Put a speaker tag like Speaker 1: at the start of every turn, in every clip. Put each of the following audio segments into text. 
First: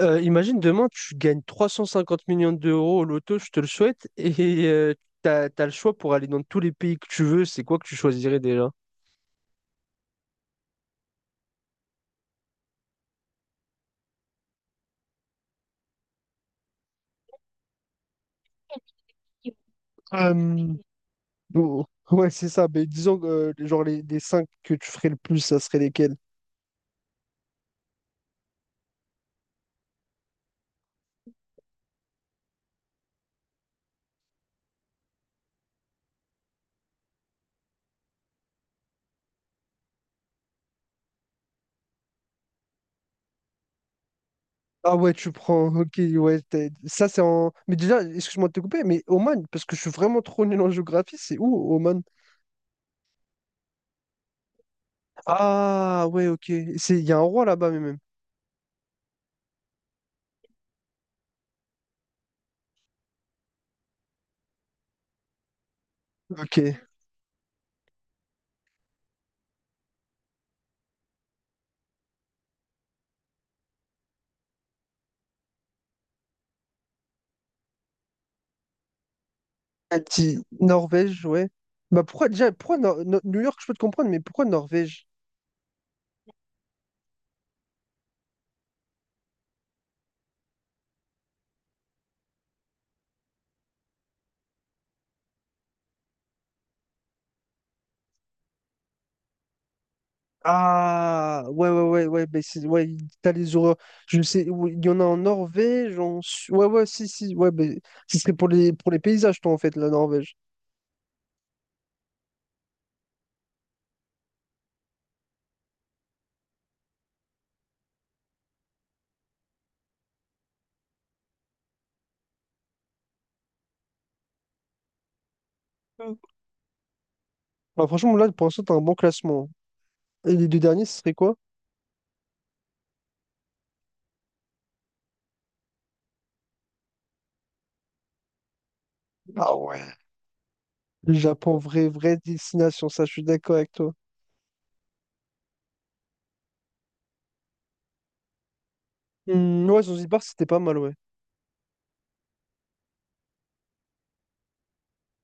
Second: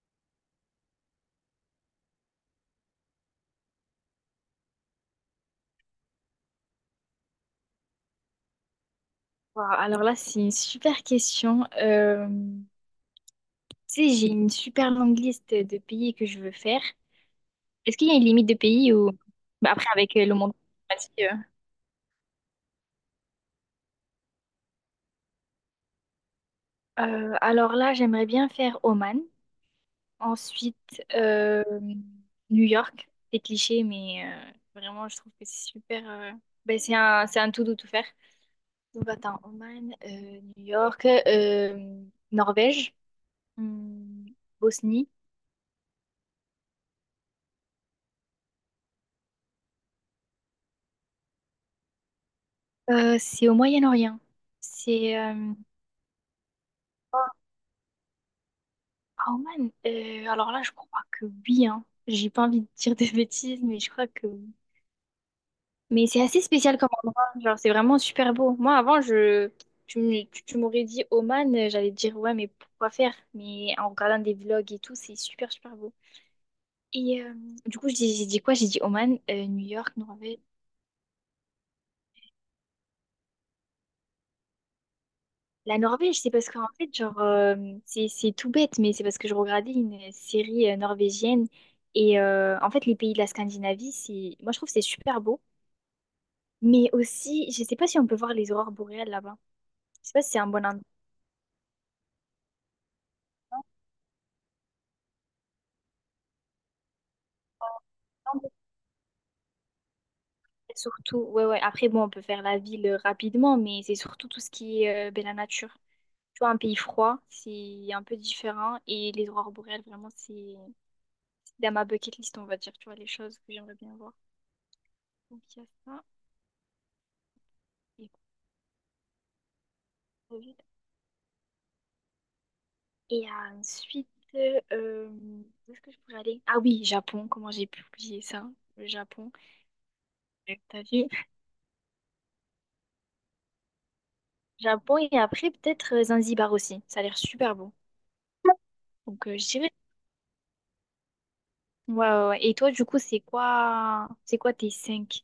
Speaker 1: Imagine demain, tu gagnes 350 millions d'euros au loto, je te le souhaite, et t'as le choix pour aller dans tous les pays que tu veux. C'est quoi que tu choisirais déjà?
Speaker 2: Wow, alors là, c'est une super question. Tu sais, j'ai une super longue liste de pays que je veux faire. Est-ce qu'il y a une limite de pays ou bah, après avec le monde
Speaker 1: Euh,
Speaker 2: climatique,
Speaker 1: bon, ouais, c'est ça. Mais disons, genre, les cinq que tu ferais le plus, ça serait lesquels?
Speaker 2: Alors là, j'aimerais bien faire Oman. Ensuite, New York. C'est cliché, mais vraiment, je trouve que c'est super. Ben, c'est un tout doux tout faire. Donc attends, Oman, New York, Norvège, hmm,
Speaker 1: Ah
Speaker 2: Bosnie.
Speaker 1: ouais, tu prends. Ok, ouais. Ça, c'est en. Mais déjà, excuse-moi de te couper, mais Oman, parce que je suis vraiment trop nul en géographie, c'est où, Oman?
Speaker 2: C'est au Moyen-Orient. C'est
Speaker 1: Ah ouais, ok. C'est... Il y a un roi là-bas, mais même.
Speaker 2: Ah, Oman. Alors là, je crois que oui, hein. J'ai pas envie de dire des bêtises, mais je crois que oui. Mais c'est assez spécial
Speaker 1: Ok.
Speaker 2: comme endroit. Genre, c'est vraiment super beau. Moi, avant, je tu m'aurais dit Oman, j'allais te dire ouais, mais pourquoi faire? Mais en regardant des vlogs et tout, c'est super super beau. Et du coup, j'ai dit quoi? J'ai dit Oman, New York,
Speaker 1: Ah,
Speaker 2: Norvège.
Speaker 1: Norvège, ouais. Bah pourquoi déjà, pourquoi New York, je peux te comprendre, mais pourquoi Norvège?
Speaker 2: La Norvège, c'est parce qu'en fait, genre, c'est tout bête, mais c'est parce que je regardais une série norvégienne. Et en fait, les pays de la Scandinavie, c'est, moi, je trouve que c'est super beau. Mais aussi, je sais pas si on peut voir les aurores boréales là-bas. Je sais pas si c'est un bon endroit.
Speaker 1: Ah, ouais, ouais, ouais, ouais, ouais, t'as les horreurs. Je sais, oui, il y en a en Norvège, en... ouais, ouais, si, si, ouais, bah, ce serait pour pour les paysages, toi, en fait, la Norvège.
Speaker 2: Surtout, ouais, ouais. Après, bon, on peut faire la ville rapidement, mais c'est surtout tout ce qui est ben, la nature. Tu vois, un pays froid, c'est un peu différent. Et les aurores boréales, vraiment, c'est dans ma bucket list, on va dire. Tu vois, les choses que j'aimerais bien voir. Donc, il y a ça.
Speaker 1: Mm. Bah, franchement, là, pour l'instant, t'as un bon classement. Et les
Speaker 2: Et
Speaker 1: deux derniers, ce serait quoi?
Speaker 2: Et ensuite, euh, où est-ce que je pourrais aller? Ah oui, Japon, comment j'ai pu oublier ça? Le Japon,
Speaker 1: Ah ouais.
Speaker 2: t'as vu?
Speaker 1: Le Japon, vraie destination, ça, je suis d'accord avec toi.
Speaker 2: Japon et après peut-être Zanzibar aussi, ça a l'air super beau. Donc je
Speaker 1: Hmm,
Speaker 2: dirais.
Speaker 1: ouais, Zanzibar, c'était pas mal, ouais.
Speaker 2: Ouais, ouais, ouais. Et toi, du coup, c'est quoi tes cinq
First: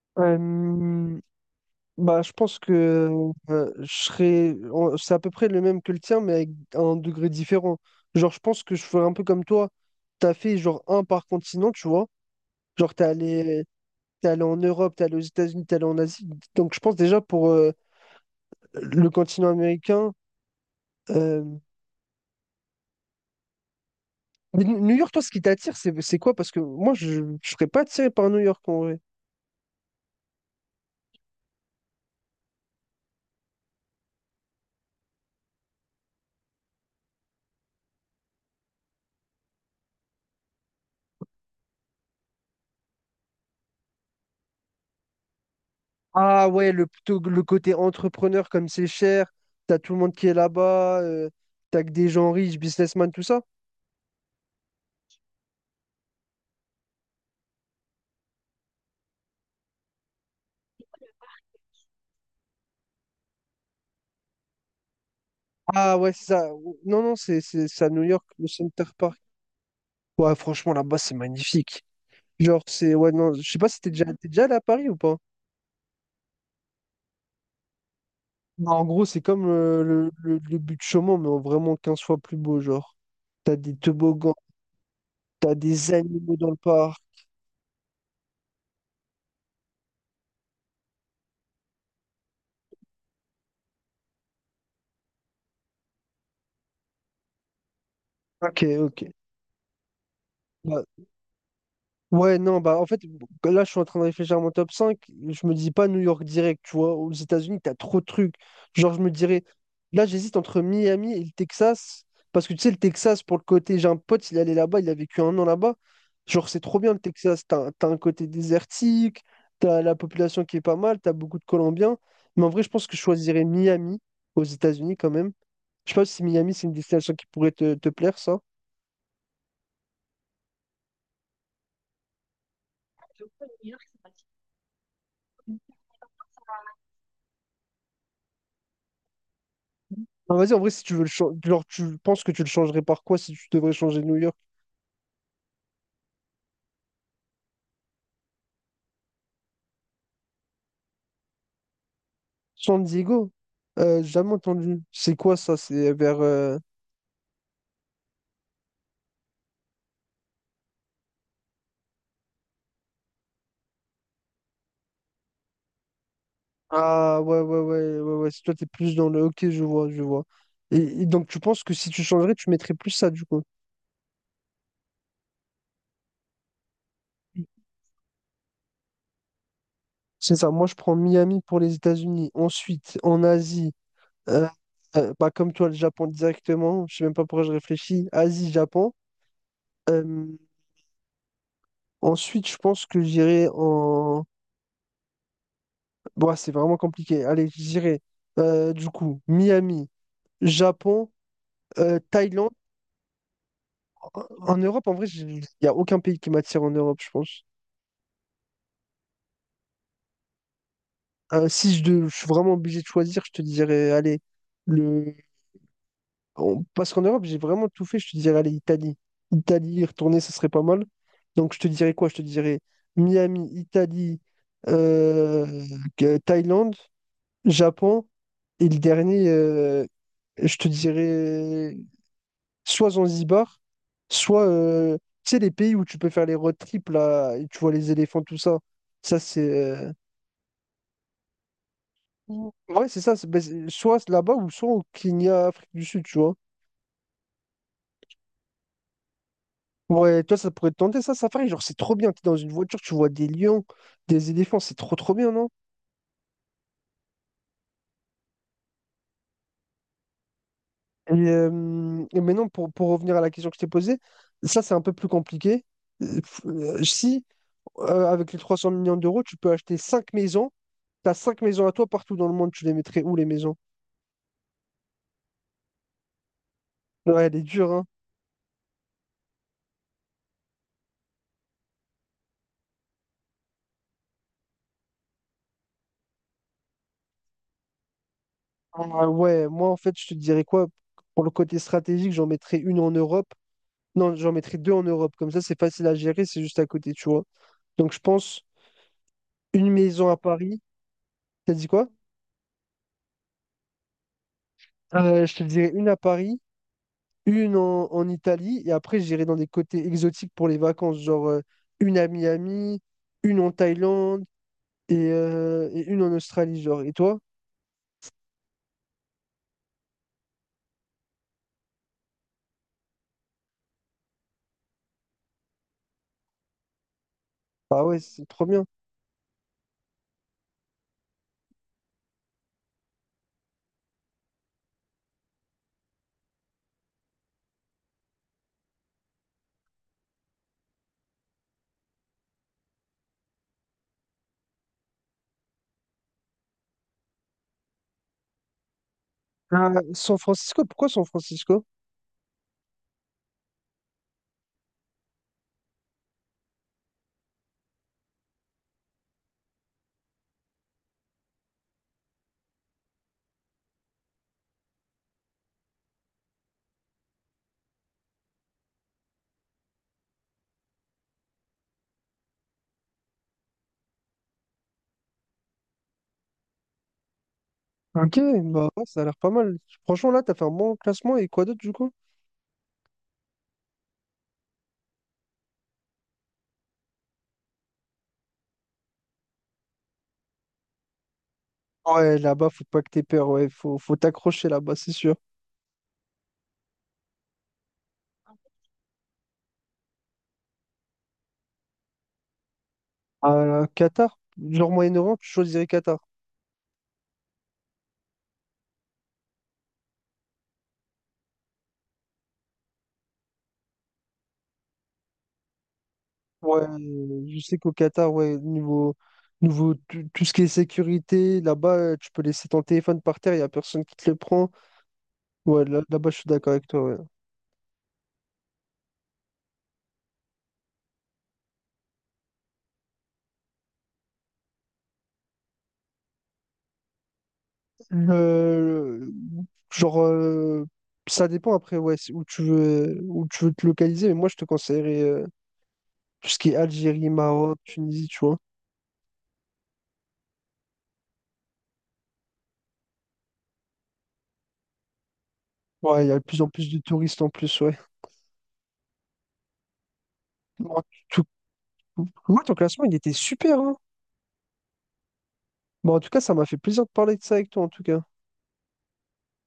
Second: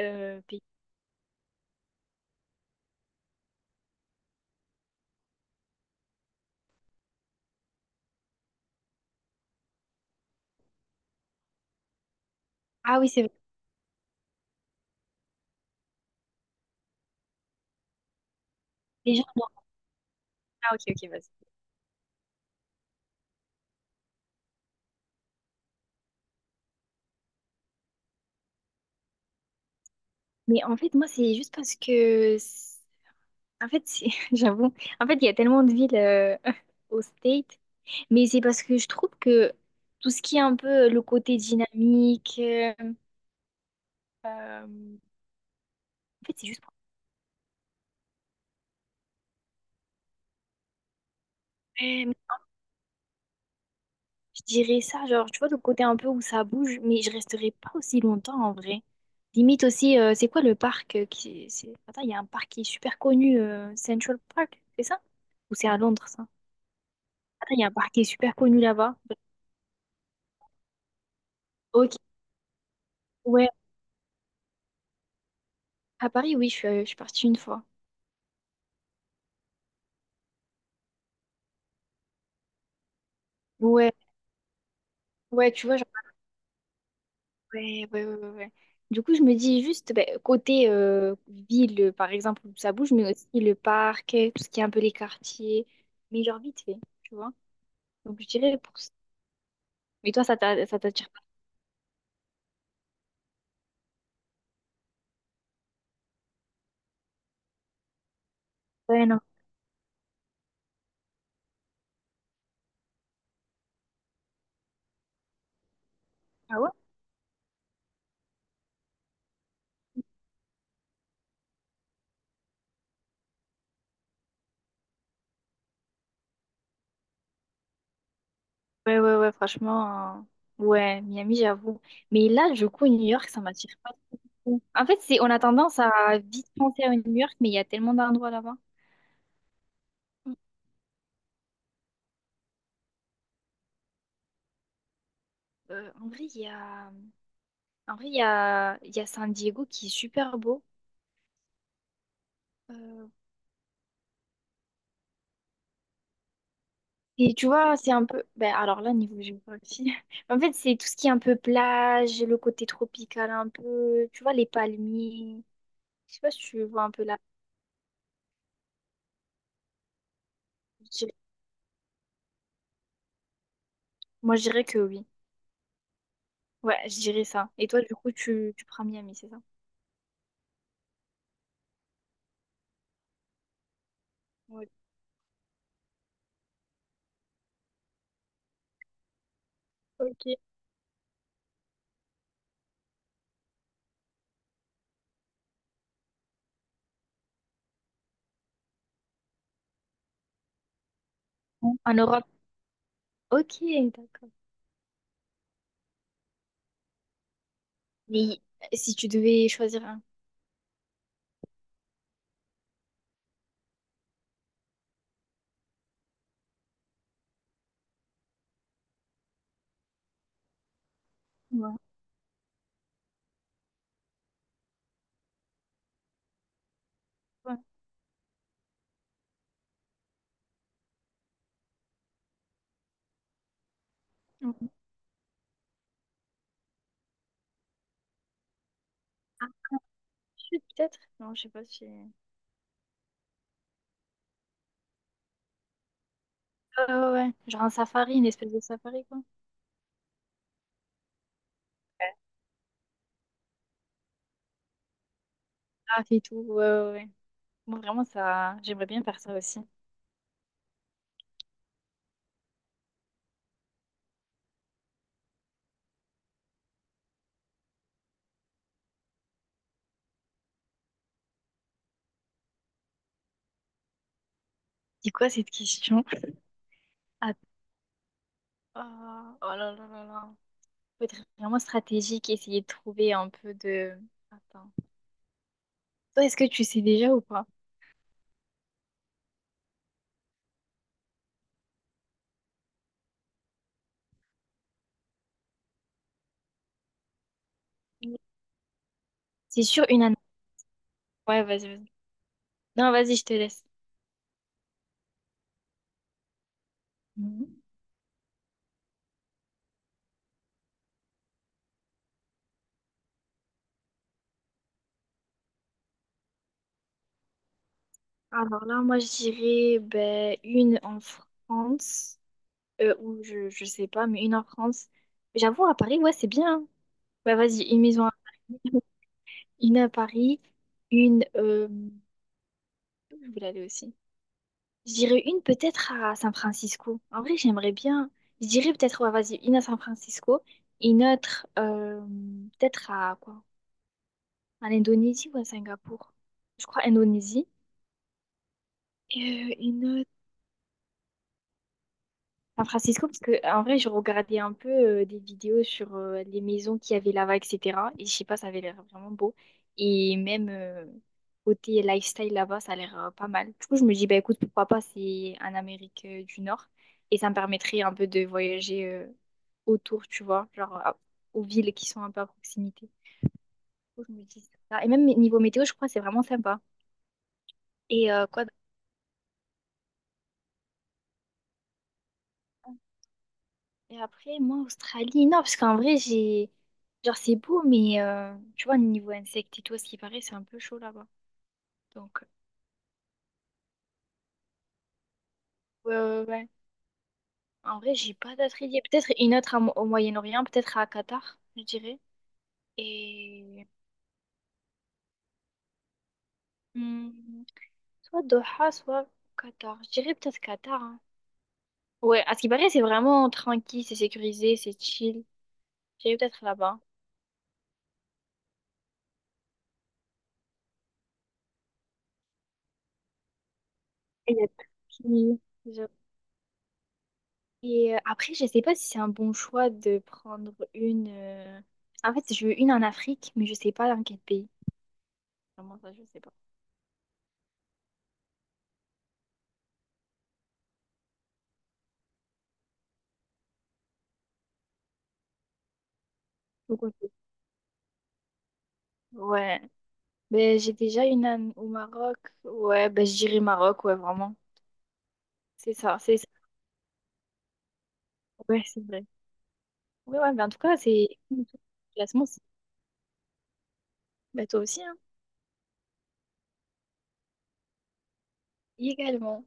Speaker 2: pays?
Speaker 1: Euh, Bah, je pense que je serais. C'est à peu près le même que le tien, mais avec un degré différent. Genre, je pense que je ferais un peu comme toi. T'as fait genre un par continent, tu vois. Genre,
Speaker 2: Ah oui, c'est vrai.
Speaker 1: t'es allé en Europe, t'es allé aux États-Unis, t'es allé en Asie. Donc, je pense déjà pour le
Speaker 2: Déjà, non.
Speaker 1: continent américain.
Speaker 2: Ah ok, ok,
Speaker 1: euh,
Speaker 2: vas-y.
Speaker 1: mais New York, toi, ce qui t'attire, c'est quoi? Parce que moi, je ne serais pas attiré par New York en vrai.
Speaker 2: Mais en fait, moi, c'est juste parce que en fait, j'avoue, en fait, il y a tellement de villes au State, mais c'est parce que je trouve que tout ce qui est un peu le côté dynamique, en fait, c'est
Speaker 1: Ah
Speaker 2: juste
Speaker 1: ouais,
Speaker 2: pour...
Speaker 1: le, plutôt le côté entrepreneur, comme c'est cher, t'as tout le monde qui est là-bas, t'as que
Speaker 2: Ouais,
Speaker 1: des
Speaker 2: mais
Speaker 1: gens riches, businessmen, tout ça.
Speaker 2: je dirais ça, genre, tu vois, le côté un peu où ça bouge, mais je resterai pas aussi longtemps en vrai. Limite aussi, c'est quoi le parc qui... Attends, il y a un parc qui est super connu, Central Park, c'est ça? Ou c'est à
Speaker 1: Ah
Speaker 2: Londres,
Speaker 1: ouais, c'est
Speaker 2: ça?
Speaker 1: ça. Non, non,
Speaker 2: Attends, il y a un
Speaker 1: c'est à
Speaker 2: parc qui
Speaker 1: New
Speaker 2: est
Speaker 1: York,
Speaker 2: super
Speaker 1: le
Speaker 2: connu
Speaker 1: Center
Speaker 2: là-bas.
Speaker 1: Park. Ouais, franchement, là-bas, c'est magnifique.
Speaker 2: Ok,
Speaker 1: Genre, c'est. Ouais, non,
Speaker 2: ouais,
Speaker 1: je sais pas si t'es déjà, t'es déjà allé à Paris ou pas.
Speaker 2: à Paris, oui, je suis partie une fois.
Speaker 1: Non, en gros, c'est comme le but de Chaumont, mais en vraiment 15 fois plus beau, genre. T'as des
Speaker 2: Ouais.
Speaker 1: toboggans,
Speaker 2: Ouais,
Speaker 1: t'as
Speaker 2: tu vois, genre,
Speaker 1: des animaux dans le parc.
Speaker 2: ouais, ouais, ouais, ouais, ouais. Du coup, je me dis juste, ben, côté ville, par exemple, où ça bouge, mais aussi le parc, tout ce qui est un peu les quartiers, mais genre vite fait, tu vois. Donc, je dirais
Speaker 1: Ok,
Speaker 2: pour ça.
Speaker 1: ok.
Speaker 2: Mais toi, ça
Speaker 1: Bah,
Speaker 2: t'attire
Speaker 1: ouais, non, bah en fait, là, je suis en train de réfléchir à mon top cinq. Je me dis pas New York direct, tu vois. Aux États-Unis, t'as trop de trucs. Genre,
Speaker 2: pas?
Speaker 1: je
Speaker 2: Ouais,
Speaker 1: me
Speaker 2: non.
Speaker 1: dirais, là, j'hésite entre Miami et le Texas. Parce que tu sais, le Texas, pour le côté, j'ai un pote, il allait là-bas, il a vécu un an là-bas. Genre,
Speaker 2: Ah
Speaker 1: c'est
Speaker 2: ouais?
Speaker 1: trop bien le Texas. T'as un côté désertique, t'as la population qui est pas mal, t'as beaucoup de Colombiens. Mais en vrai, je pense que je choisirais Miami aux États-Unis quand même. Je sais pas si Miami, c'est une destination qui pourrait te plaire, ça.
Speaker 2: Ouais, ouais, ouais, franchement, ouais, Miami, j'avoue. Mais là, du coup, New York, ça m'attire pas trop. En fait, c'est, on a tendance à vite penser à New York, mais il y a tellement d'endroits là-bas.
Speaker 1: Ah, vas-y, en vrai, si tu veux le changer, genre, tu penses que tu le changerais par quoi si tu devrais changer New York?
Speaker 2: En vrai, en vrai, il y a San Diego qui est super beau.
Speaker 1: San
Speaker 2: Euh,
Speaker 1: Diego? Jamais entendu. C'est quoi ça? C'est vers.
Speaker 2: Et tu vois, c'est un peu. Ben, alors là, niveau géographie. En fait, c'est tout ce qui est un peu plage, le côté tropical un peu. Tu vois, les palmiers. Je sais pas si tu vois un peu là.
Speaker 1: Ah, ouais, ouais, ouais, ouais, ouais. Si toi, t'es plus dans le. Ok, je vois, je vois.
Speaker 2: Je
Speaker 1: Et
Speaker 2: dirais-
Speaker 1: donc, tu penses que si tu changerais, tu mettrais plus ça, du coup?
Speaker 2: Moi, je dirais que oui. Ouais, je dirais ça. Et toi, du coup, tu prends Miami, c'est ça?
Speaker 1: C'est ça. Moi, je prends Miami pour les États-Unis. Ensuite, en Asie, euh,
Speaker 2: Ouais.
Speaker 1: bah, comme toi, le Japon directement. Je sais même pas pourquoi je réfléchis. Asie, Japon. Euh,
Speaker 2: Ok.
Speaker 1: Ensuite, je pense que j'irai en. Bon, c'est vraiment compliqué. Allez, je dirais du coup Miami, Japon,
Speaker 2: En Europe.
Speaker 1: Thaïlande.
Speaker 2: Ok,
Speaker 1: En,
Speaker 2: d'accord.
Speaker 1: en Europe, en vrai, il n'y a aucun pays qui m'attire en Europe, je pense.
Speaker 2: Mais si tu devais choisir un.
Speaker 1: Si je, je suis vraiment obligé de choisir, je te dirais, allez, le... Parce qu'en Europe, j'ai vraiment tout fait, je te dirais, allez, Italie. Italie, y retourner, ce serait pas mal. Donc, je te
Speaker 2: Ouais.
Speaker 1: dirais quoi? Je te dirais Miami, Italie, euh, Thaïlande,
Speaker 2: Ouais.
Speaker 1: Japon, et le dernier, je te dirais. Soit Zanzibar, soit
Speaker 2: Ouais.
Speaker 1: tu sais, les pays où tu peux faire les road trips là, et tu vois les éléphants, tout ça. Ça, c'est.
Speaker 2: Ah, sud, peut-être? Non, je sais pas si. Ouais,
Speaker 1: Ouais, c'est ça. Ben, soit là-bas ou soit au Kenya, Afrique du Sud, tu vois.
Speaker 2: ouais, ouais. Genre un safari, une espèce de safari, quoi.
Speaker 1: Ouais, toi, ça pourrait te tenter ça, Safari. Genre, c'est trop bien.
Speaker 2: Ouais.
Speaker 1: T'es dans une voiture, tu vois des lions, des éléphants, c'est trop, trop bien, non?
Speaker 2: Ah, et tout. Ouais, ouais, ouais. Moi, vraiment, ça, j'aimerais bien faire ça aussi.
Speaker 1: Et maintenant, pour revenir à la question que je t'ai posée, ça, c'est un peu plus compliqué. Si, avec les 300 millions d'euros, tu peux acheter 5 maisons, t'as 5 maisons à toi partout dans le monde, tu les mettrais où les maisons?
Speaker 2: C'est quoi cette question?
Speaker 1: Ouais, elle est
Speaker 2: Att-
Speaker 1: dure, hein.
Speaker 2: Ah, oh, oh là là là là. Faut être vraiment stratégique, essayer de trouver un peu de... Attends. Toi, est-ce que tu sais déjà ou pas?
Speaker 1: Ah ouais, moi en fait, je te dirais quoi? Pour le côté stratégique, j'en mettrais une en Europe. Non, j'en mettrais deux en Europe. Comme ça, c'est facile à gérer, c'est juste à côté, tu vois. Donc je
Speaker 2: Oui.
Speaker 1: pense
Speaker 2: C'est
Speaker 1: une
Speaker 2: sûr, une
Speaker 1: maison à
Speaker 2: ananas.
Speaker 1: Paris.
Speaker 2: Ouais,
Speaker 1: T'as dit
Speaker 2: vas-y,
Speaker 1: quoi?
Speaker 2: vas-y. Non, vas-y, je te laisse.
Speaker 1: Je te dirais une à Paris,
Speaker 2: Mhm.
Speaker 1: une en, en Italie, et après j'irai dans des côtés exotiques pour les vacances, genre une à Miami, une en Thaïlande et une en Australie, genre. Et toi?
Speaker 2: Alors là, moi, je dirais ben, une en France, je sais pas, mais une en France. J'avoue, à Paris, ouais, c'est bien. Bah, vas-y, une
Speaker 1: Ah ouais,
Speaker 2: maison, à-
Speaker 1: c'est trop bien.
Speaker 2: une à Paris, une... où je voulais aller aussi. Je dirais une peut-être à San Francisco. En vrai, j'aimerais bien. Je dirais peut-être, ouais, vas-y, une à San Francisco et une autre peut-être à quoi? À l'Indonésie ou à Singapour? Je crois Indonésie. Et
Speaker 1: Ah,
Speaker 2: une
Speaker 1: San Francisco, pourquoi San Francisco?
Speaker 2: San Francisco, parce que en vrai, je regardais un peu des vidéos sur les maisons qu'il y avait là-bas, etc. Et je sais pas, ça avait l'air vraiment beau. Et même côté lifestyle là-bas, ça a l'air pas mal. Du coup, je me dis, bah écoute, pourquoi pas, c'est en Amérique du Nord. Et ça me permettrait un peu de voyager autour, tu vois, aux villes qui sont un peu à proximité. Du coup, je me dis ça. Et même niveau météo, je crois que c'est vraiment sympa. Et
Speaker 1: Ok,
Speaker 2: quoi? D'autre?
Speaker 1: bah ouais, ça a l'air pas mal. Franchement, là, t'as fait un bon classement et quoi d'autre du coup?
Speaker 2: Et après, moi, Australie, non, parce qu'en vrai, j'ai. Genre, c'est beau, mais tu vois, niveau insectes et tout, à ce qui paraît, c'est un peu chaud là-bas.
Speaker 1: Ouais,
Speaker 2: Donc,
Speaker 1: là-bas, faut pas que t'aies peur, ouais, faut, faut t'accrocher là-bas, c'est sûr.
Speaker 2: ouais, ouais, ouais. En vrai, j'ai pas d'autres idées. Peut-être une autre à au Moyen-Orient, peut-être à Qatar, je dirais. Et.
Speaker 1: Qatar, genre Moyen-Orient, tu choisirais Qatar.
Speaker 2: Hmm, soit Doha, soit Qatar. Je dirais peut-être Qatar. Hein. Ouais, à ce qui paraît, c'est vraiment tranquille, c'est sécurisé, c'est chill. Je dirais peut-être
Speaker 1: Ouais,
Speaker 2: là-bas.
Speaker 1: je sais qu'au Qatar, ouais, niveau, niveau tout, ce qui est sécurité, là-bas, tu peux laisser ton téléphone par terre, il n'y a personne qui te le
Speaker 2: Et il y a
Speaker 1: prend.
Speaker 2: Turquie.
Speaker 1: Ouais, là, là-bas, je suis d'accord avec toi, ouais.
Speaker 2: Et après, je sais pas si c'est un bon choix de prendre une. En fait, je veux une en Afrique, mais je sais pas dans quel pays. Vraiment ça, je sais pas.
Speaker 1: Le- genre, ça dépend après, ouais, c'est où tu veux te localiser, mais moi, je te conseillerais. Tout ce qui est
Speaker 2: Faut qu'on
Speaker 1: Algérie, Maroc, Tunisie, tu vois.
Speaker 2: ouais. Ben, j'ai déjà une en- au Maroc. Ouais, ben, je dirais Maroc, ouais, vraiment. C'est ça,
Speaker 1: Ouais, il y
Speaker 2: c'est
Speaker 1: a de
Speaker 2: ça.
Speaker 1: plus en plus de touristes en plus, ouais.
Speaker 2: Ouais, c'est vrai. Ouais, ouais, mais en tout cas,
Speaker 1: Bon,
Speaker 2: c'est.
Speaker 1: tout-
Speaker 2: Le classement, c'est.
Speaker 1: Moi, ton classement, il était super, hein.
Speaker 2: Ben, toi aussi, hein.
Speaker 1: Bon, en tout cas, ça m'a fait plaisir de parler de ça avec toi, en tout cas.
Speaker 2: Également.